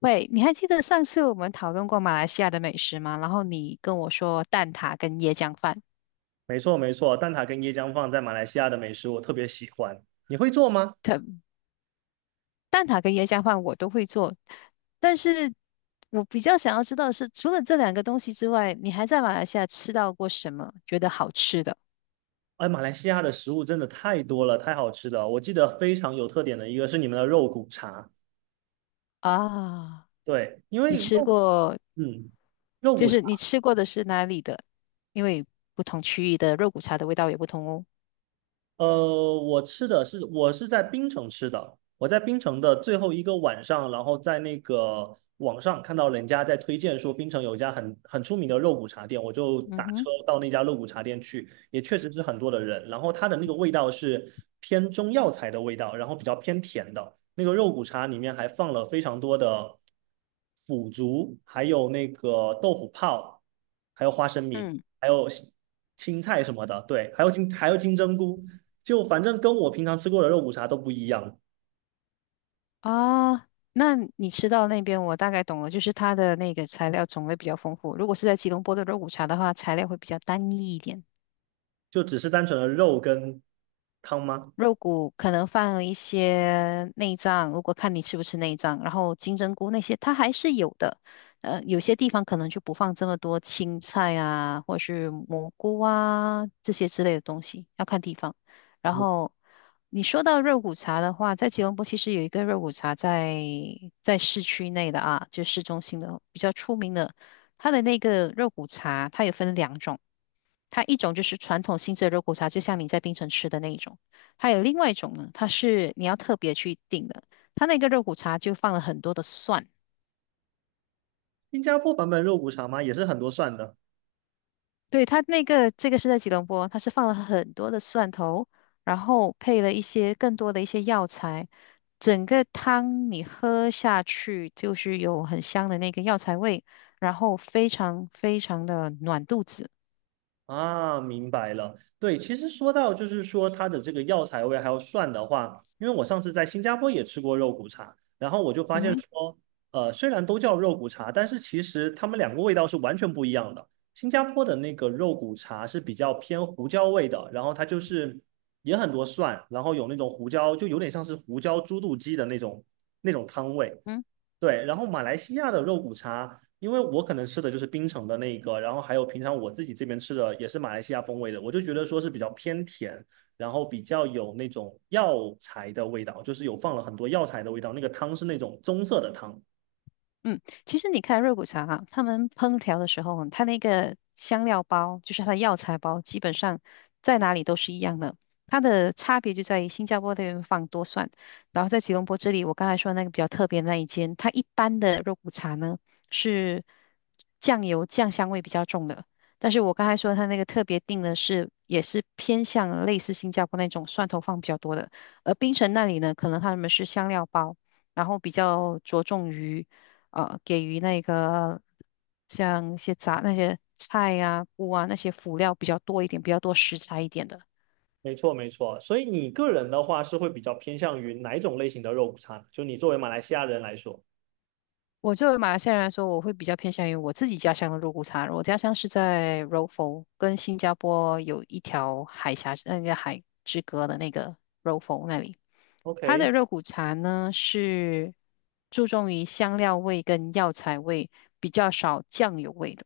喂，你还记得上次我们讨论过马来西亚的美食吗？然后你跟我说蛋挞跟椰浆饭，没错没错，蛋挞跟椰浆放在马来西亚的美食我特别喜欢。你会做吗？蛋挞跟椰浆饭我都会做，但是我比较想要知道的是，除了这两个东西之外，你还在马来西亚吃到过什么觉得好吃的哎，马来西亚的食物真的太多了，太好吃了。我记得非常有特点的一个是你们的肉骨茶，啊？对，因你为吃肉，过，嗯，肉就骨是你茶。吃过的是哪里的？因为不同区域的肉骨茶的味道也不同哦。我吃的是我是在槟城吃的，我在槟城的最后一个晚上，然后在那个网上看到人家在推荐说槟城有一家很出名的肉骨茶店，我就嗯打哼。车到那家肉骨茶店去，也确实是很多的人，然后它的那个味道是偏中药材的味道，然后比较偏甜的，那个肉骨茶里面还放了非常多的腐竹，还有那个豆腐泡，还有花生米，嗯。还有青菜什么的，对，还有金针菇。就反正跟我平常吃过的肉骨茶都不一样，啊，那你吃到那边，我大概懂了，就是它的那个材料种类比较丰富。如果是在吉隆坡的肉骨茶的话，材料会比较单一一点。就只是单纯的肉跟汤吗？肉骨可能放了一些内脏，如果看你吃不吃内脏，然后金针菇那些它还是有的。有些地方可能就不放这么多青菜啊，或者是蘑菇啊这些之类的东西，要看地方。然后你说到肉骨茶的话，在吉隆坡其实有一个肉骨茶在市区内的啊，就市中心的比较出名的，它的那个肉骨茶它有分两种。它一种就是传统性质的肉骨茶，就像你在槟城吃的那一种。还有另外一种呢，它是你要特别去订的。它那个肉骨茶就放了很多的蒜，新加坡版本肉骨茶吗？也是很多蒜的。对，它那个这个是在吉隆坡，它是放了很多的蒜头，然后配了一些更多的一些药材。整个汤你喝下去就是有很香的那个药材味，然后非常非常的暖肚子。啊，明白了。对，其实说到就是说它的这个药材味还有蒜的话，因为我上次在新加坡也吃过肉骨茶，然后我就发嗯现哼。说，虽然都叫肉骨茶，但是其实它们两个味道是完全不一样的。新加坡的那个肉骨茶是比较偏胡椒味的，然后它就是也很多蒜，然后有那种胡椒，就有点像是胡椒猪肚鸡的那种汤味。嗯。对，然后马来西亚的肉骨茶，因为我可能吃的就是槟城的那一个，然后还有平常我自己这边吃的也是马来西亚风味的，我就觉得说是比较偏甜，然后比较有那种药材的味道，就是有放了很多药材的味道，那个汤是那种棕色的汤。嗯，其实你看肉骨茶啊，他们烹调的时候，它那个香料包，就是它的药材包，基本上在哪里都是一样的。它的差别就在于新加坡那边放多蒜，然后在吉隆坡这里，我刚才说那个比较特别的那一间，它一般的肉骨茶呢是酱油酱香味比较重的，但是我刚才说它那个特别定的是也是偏向类似新加坡那种蒜头放比较多的，而槟城那里呢，可能他们是香料包。然后比较着重于给予那个像一些杂那些菜呀、菇啊那些辅料比较多一点，比较多食材一点的。没错，没错。所以你个人的话是会比较偏向于哪一种类型的肉骨茶呢？就你作为马来西亚人来说我作为马来西亚人来说，我会比较偏向于我自己家乡的肉骨茶。我家乡是在柔佛，跟新加坡有一条海峡那个海之隔的那个柔佛那里。它，OK。的肉骨茶呢是注重于香料味跟药材味，比较少酱油味的。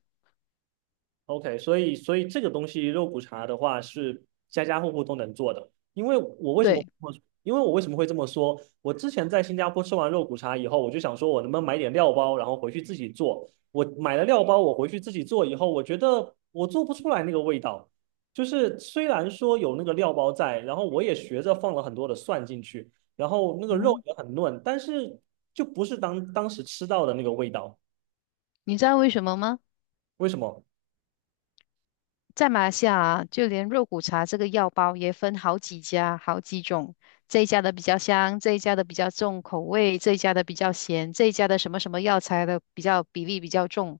OK,所以这个东西肉骨茶的话是家家户户都能做的，因为我为什么对。因为我为什么会这么说？我之前在新加坡吃完肉骨茶以后，我就想说，我能不能买点料包，然后回去自己做。我买了料包，我回去自己做以后，我觉得我做不出来那个味道。就是虽然说有那个料包在，然后我也学着放了很多的蒜进去，然后那个嗯肉哼。也很嫩，但是就不是当时吃到的那个味道。你知道为什么吗？为什么？在马来西亚啊，就连肉骨茶这个药包也分好几家、好几种。这一家的比较香，这一家的比较重口味，这一家的比较咸，这一家的什么什么药材的比较比例比较重。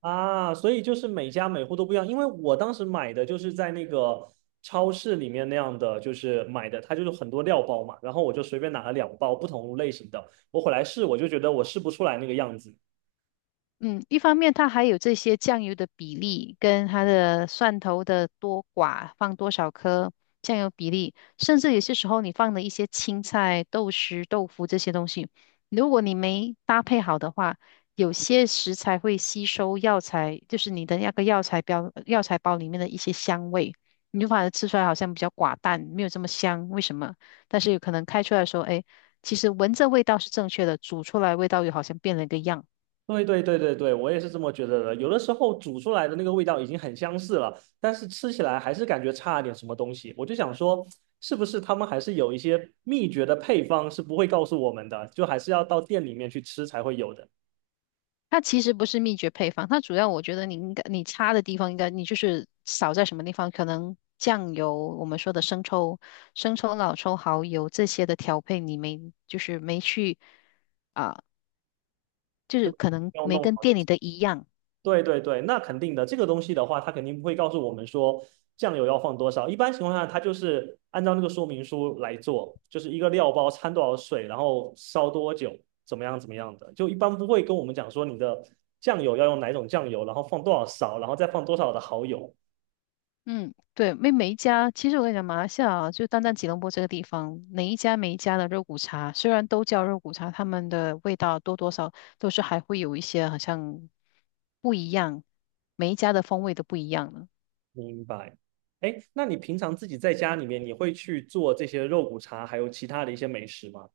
啊，所以就是每家每户都不一样，因为我当时买的就是在那个超市里面那样的，就是买的，它就是很多料包嘛，然后我就随便拿了两包不同类型的，我回来试，我就觉得我试不出来那个样子。嗯，一方面它还有这些酱油的比例，跟它的蒜头的多寡，放多少颗酱油比例，甚至有些时候你放的一些青菜、豆豉、豆腐这些东西，如果你没搭配好的话，有些食材会吸收药材，就是你的那个药材标药材包里面的一些香味，你就反而吃出来好像比较寡淡，没有这么香，为什么？但是有可能开出来说，哎，其实闻着味道是正确的，煮出来味道又好像变了一个样。对对对对对，我也是这么觉得的。有的时候煮出来的那个味道已经很相似了，但是吃起来还是感觉差了点什么东西。我就想说，是不是他们还是有一些秘诀的配方是不会告诉我们的，就还是要到店里面去吃才会有的，它其实不是秘诀配方，它主要我觉得你应该你差的地方应该你就是少在什么地方，可能酱油我们说的生抽、老抽、蚝油这些的调配你没就是没去啊，就是就可能要没弄跟好。店里的一样。对对对，那肯定的。这个东西的话，它肯定不会告诉我们说酱油要放多少。一般情况下，它就是按照那个说明书来做，就是一个料包掺多少水，然后烧多久，怎么样怎么样的。就一般不会跟我们讲说你的酱油要用哪种酱油，然后放多少勺，然后再放多少的蚝油。嗯，对，每一家，其实我跟你讲，马来西亚啊就单单吉隆坡这个地方，每一家每一家的肉骨茶，虽然都叫肉骨茶，他们的味道多多少都是还会有一些好像不一样，每一家的风味都不一样呢。明白。哎，那你平常自己在家里面，你会去做这些肉骨茶，还有其他的一些美食吗？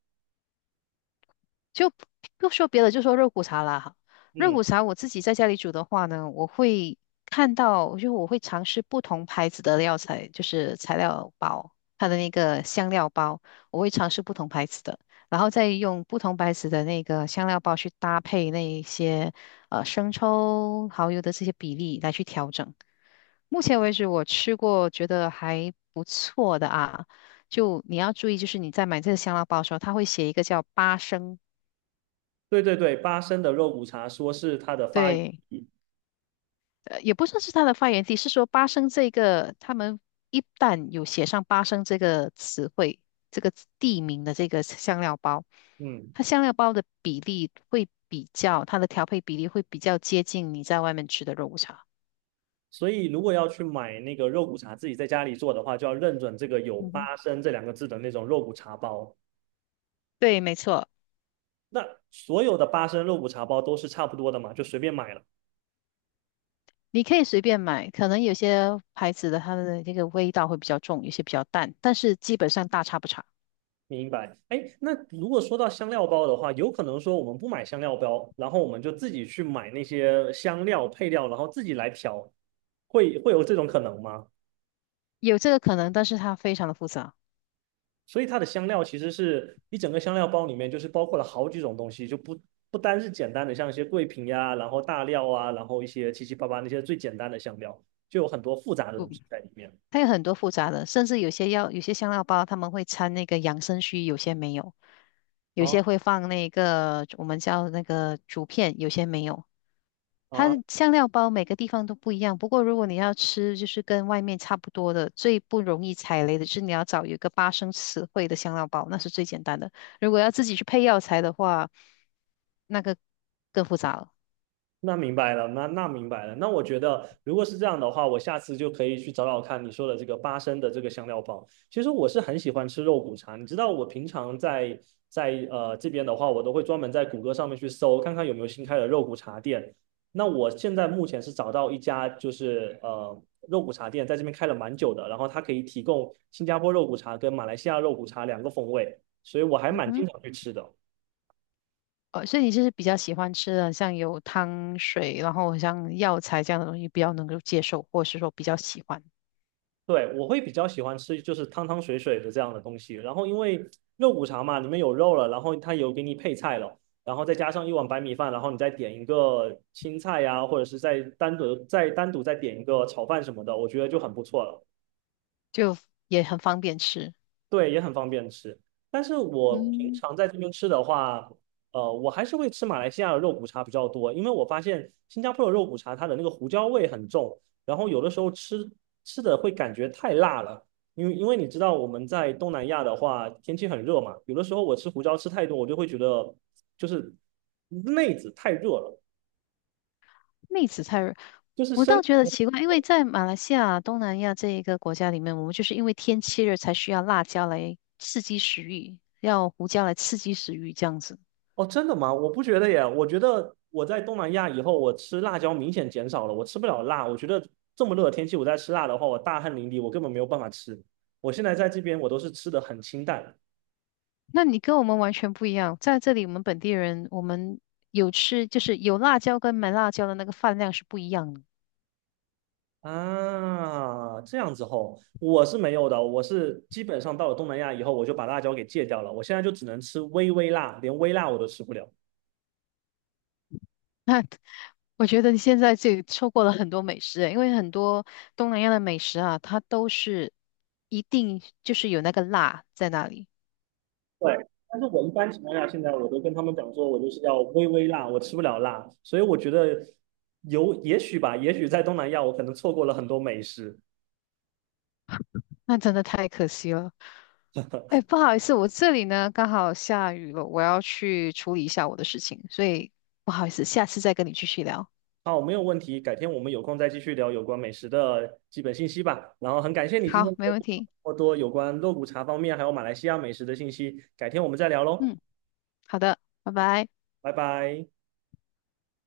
就不说别的，就说肉骨茶啦哈。肉嗯，骨茶我自己在家里煮的话呢，我会看到，就我会尝试不同牌子的料材，就是材料包，它的那个香料包，我会尝试不同牌子的，然后再用不同牌子的那个香料包去搭配那一些生抽、蚝油的这些比例来去调整。目前为止，我吃过觉得还不错的啊。就你要注意，就是你在买这个香料包的时候，它会写一个叫八升，对对对，八升的肉骨茶说是它的发源。对，也不算是它的发源地，是说巴生这个，他们一旦有写上巴生这个词汇、这个地名的这个香料包，嗯。它香料包的比例会比较，它的调配比例会比较接近你在外面吃的肉骨茶。所以如果要去买那个肉骨茶，自己在家里做的话，就要认准这个有嗯哼，“八升"这两个字的那种肉骨茶包。对，没错，那所有的八升肉骨茶包都是差不多的嘛，就随便买了。你可以随便买，可能有些牌子的它的这个味道会比较重，有些比较淡，但是基本上大差不差，明白。哎，那如果说到香料包的话，有可能说我们不买香料包，然后我们就自己去买那些香料配料，然后自己来调，会有这种可能吗？有这个可能，但是它非常的复杂。所以它的香料其实是一整个香料包里面，就是包括了好几种东西，就不单是简单的像一些桂皮呀、啊然后大料啊，然后一些七七八八那些最简单的香料，就有很多复杂的东西在里面。它有很多复杂的，甚至有些药，有些香料包他们会掺那个养生须，有些没有，有啊些会放那个我们叫那个竹片，有些没有。它啊，的香料包每个地方都不一样，不过如果你要吃就是跟外面差不多的，最不容易踩雷的是你要找有一个八生词汇的香料包，那是最简单的。如果要自己去配药材的话，那个更复杂了。那明白了，那明白了。那我觉得，如果是这样的话，我下次就可以去找找看你说的这个八升的这个香料包。其实我是很喜欢吃肉骨茶，你知道，我平常在在这边的话，我都会专门在谷歌上面去搜，看看有没有新开的肉骨茶店。那我现在目前是找到一家，就是肉骨茶店，在这边开了蛮久的，然后它可以提供新加坡肉骨茶跟马来西亚肉骨茶两个风味，所以我还嗯蛮经哼。常去吃的。所以你就是比较喜欢吃的，像有汤水，然后像药材这样的东西，比较能够接受，或是说比较喜欢，对，我会比较喜欢吃就是汤汤水水的这样的东西。然后因为肉骨茶嘛，里面有肉了，然后它有给你配菜了，然后再加上一碗白米饭，然后你再点一个青菜呀、或者是再单独再点一个炒饭什么的，我觉得就很不错了。就也很方便吃。对，也很方便吃。但是我平嗯，常在这边吃的话，我还是会吃马来西亚的肉骨茶比较多，因为我发现新加坡的肉骨茶它的那个胡椒味很重，然后有的时候吃的会感觉太辣了，因为你知道我们在东南亚的话天气很热嘛，有的时候我吃胡椒吃太多，我就会觉得就是内子太热了，妹子菜，就是我身。倒觉得奇怪，因为在马来西亚、东南亚这一个国家里面，我们就是因为天气热才需要辣椒来刺激食欲，要胡椒来刺激食欲这样子。哦，真的吗？我不觉得耶，我觉得我在东南亚以后，我吃辣椒明显减少了，我吃不了辣。我觉得这么热的天气，我再吃辣的话，我大汗淋漓，我根本没有办法吃。我现在在这边，我都是吃的很清淡那你跟我们完全不一样，在这里我们本地人，我们有吃就是有辣椒跟没辣椒的那个饭量是不一样的。啊，这样子吼，我是没有的，我是基本上到了东南亚以后，我就把辣椒给戒掉了，我现在就只能吃微微辣，连微辣我都吃不了。那我觉得你现在这里错过了很多美食，因为很多东南亚的美食啊，它都是一定就是有那个辣在那里，对，但是我一般情况下，现在我都跟他们讲说，我就是要微微辣，我吃不了辣，所以我觉得有也许吧，也许在东南亚我可能错过了很多美食。那真的太可惜了。哎，不好意思，我这里呢刚好下雨了，我要去处理一下我的事情，所以不好意思，下次再跟你继续聊。好，没有问题，改天我们有空再继续聊有关美食的基本信息吧。然后很感谢你今好，天给没我分问享题。这么多有关肉骨茶方面还有马来西亚美食的信息，改天我们再聊喽，嗯，好的，拜拜。拜拜。